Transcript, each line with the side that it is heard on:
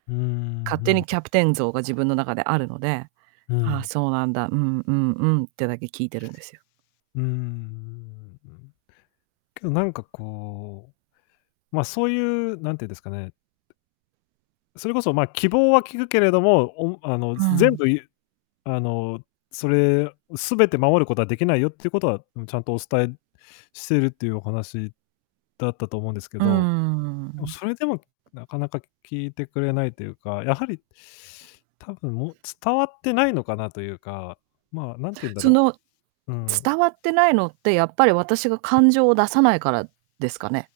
left: うーん、う
right: 勝手に
left: ん。
right: キャプテン像が自分の中であるので
left: う
right: 「ああ、
left: ん。
right: そうなんだ、うんうんうん」ってだけ聞いてるんですよ。
left: うーん。けどなんかこう、ま、そういう、なんていうんですかね。それこそまあ、希望は聞くけれども、おあの、
right: う
left: ぜ全
right: ん。
left: 部いあの、それを全て守ることはできないよっていうことは、うん、ちゃんとお伝えしているっていうお話だったと思うんですけ
right: うー
left: ど。でも
right: ん。
left: それでもなかなか聞いてくれないというか、やはり、多分もう伝わってないのかなというか、まあ、なんて言うんだ
right: そ
left: ろ
right: の、
left: う、うん。
right: 伝わってないのって、やっぱり私が感情を出さないからですかね？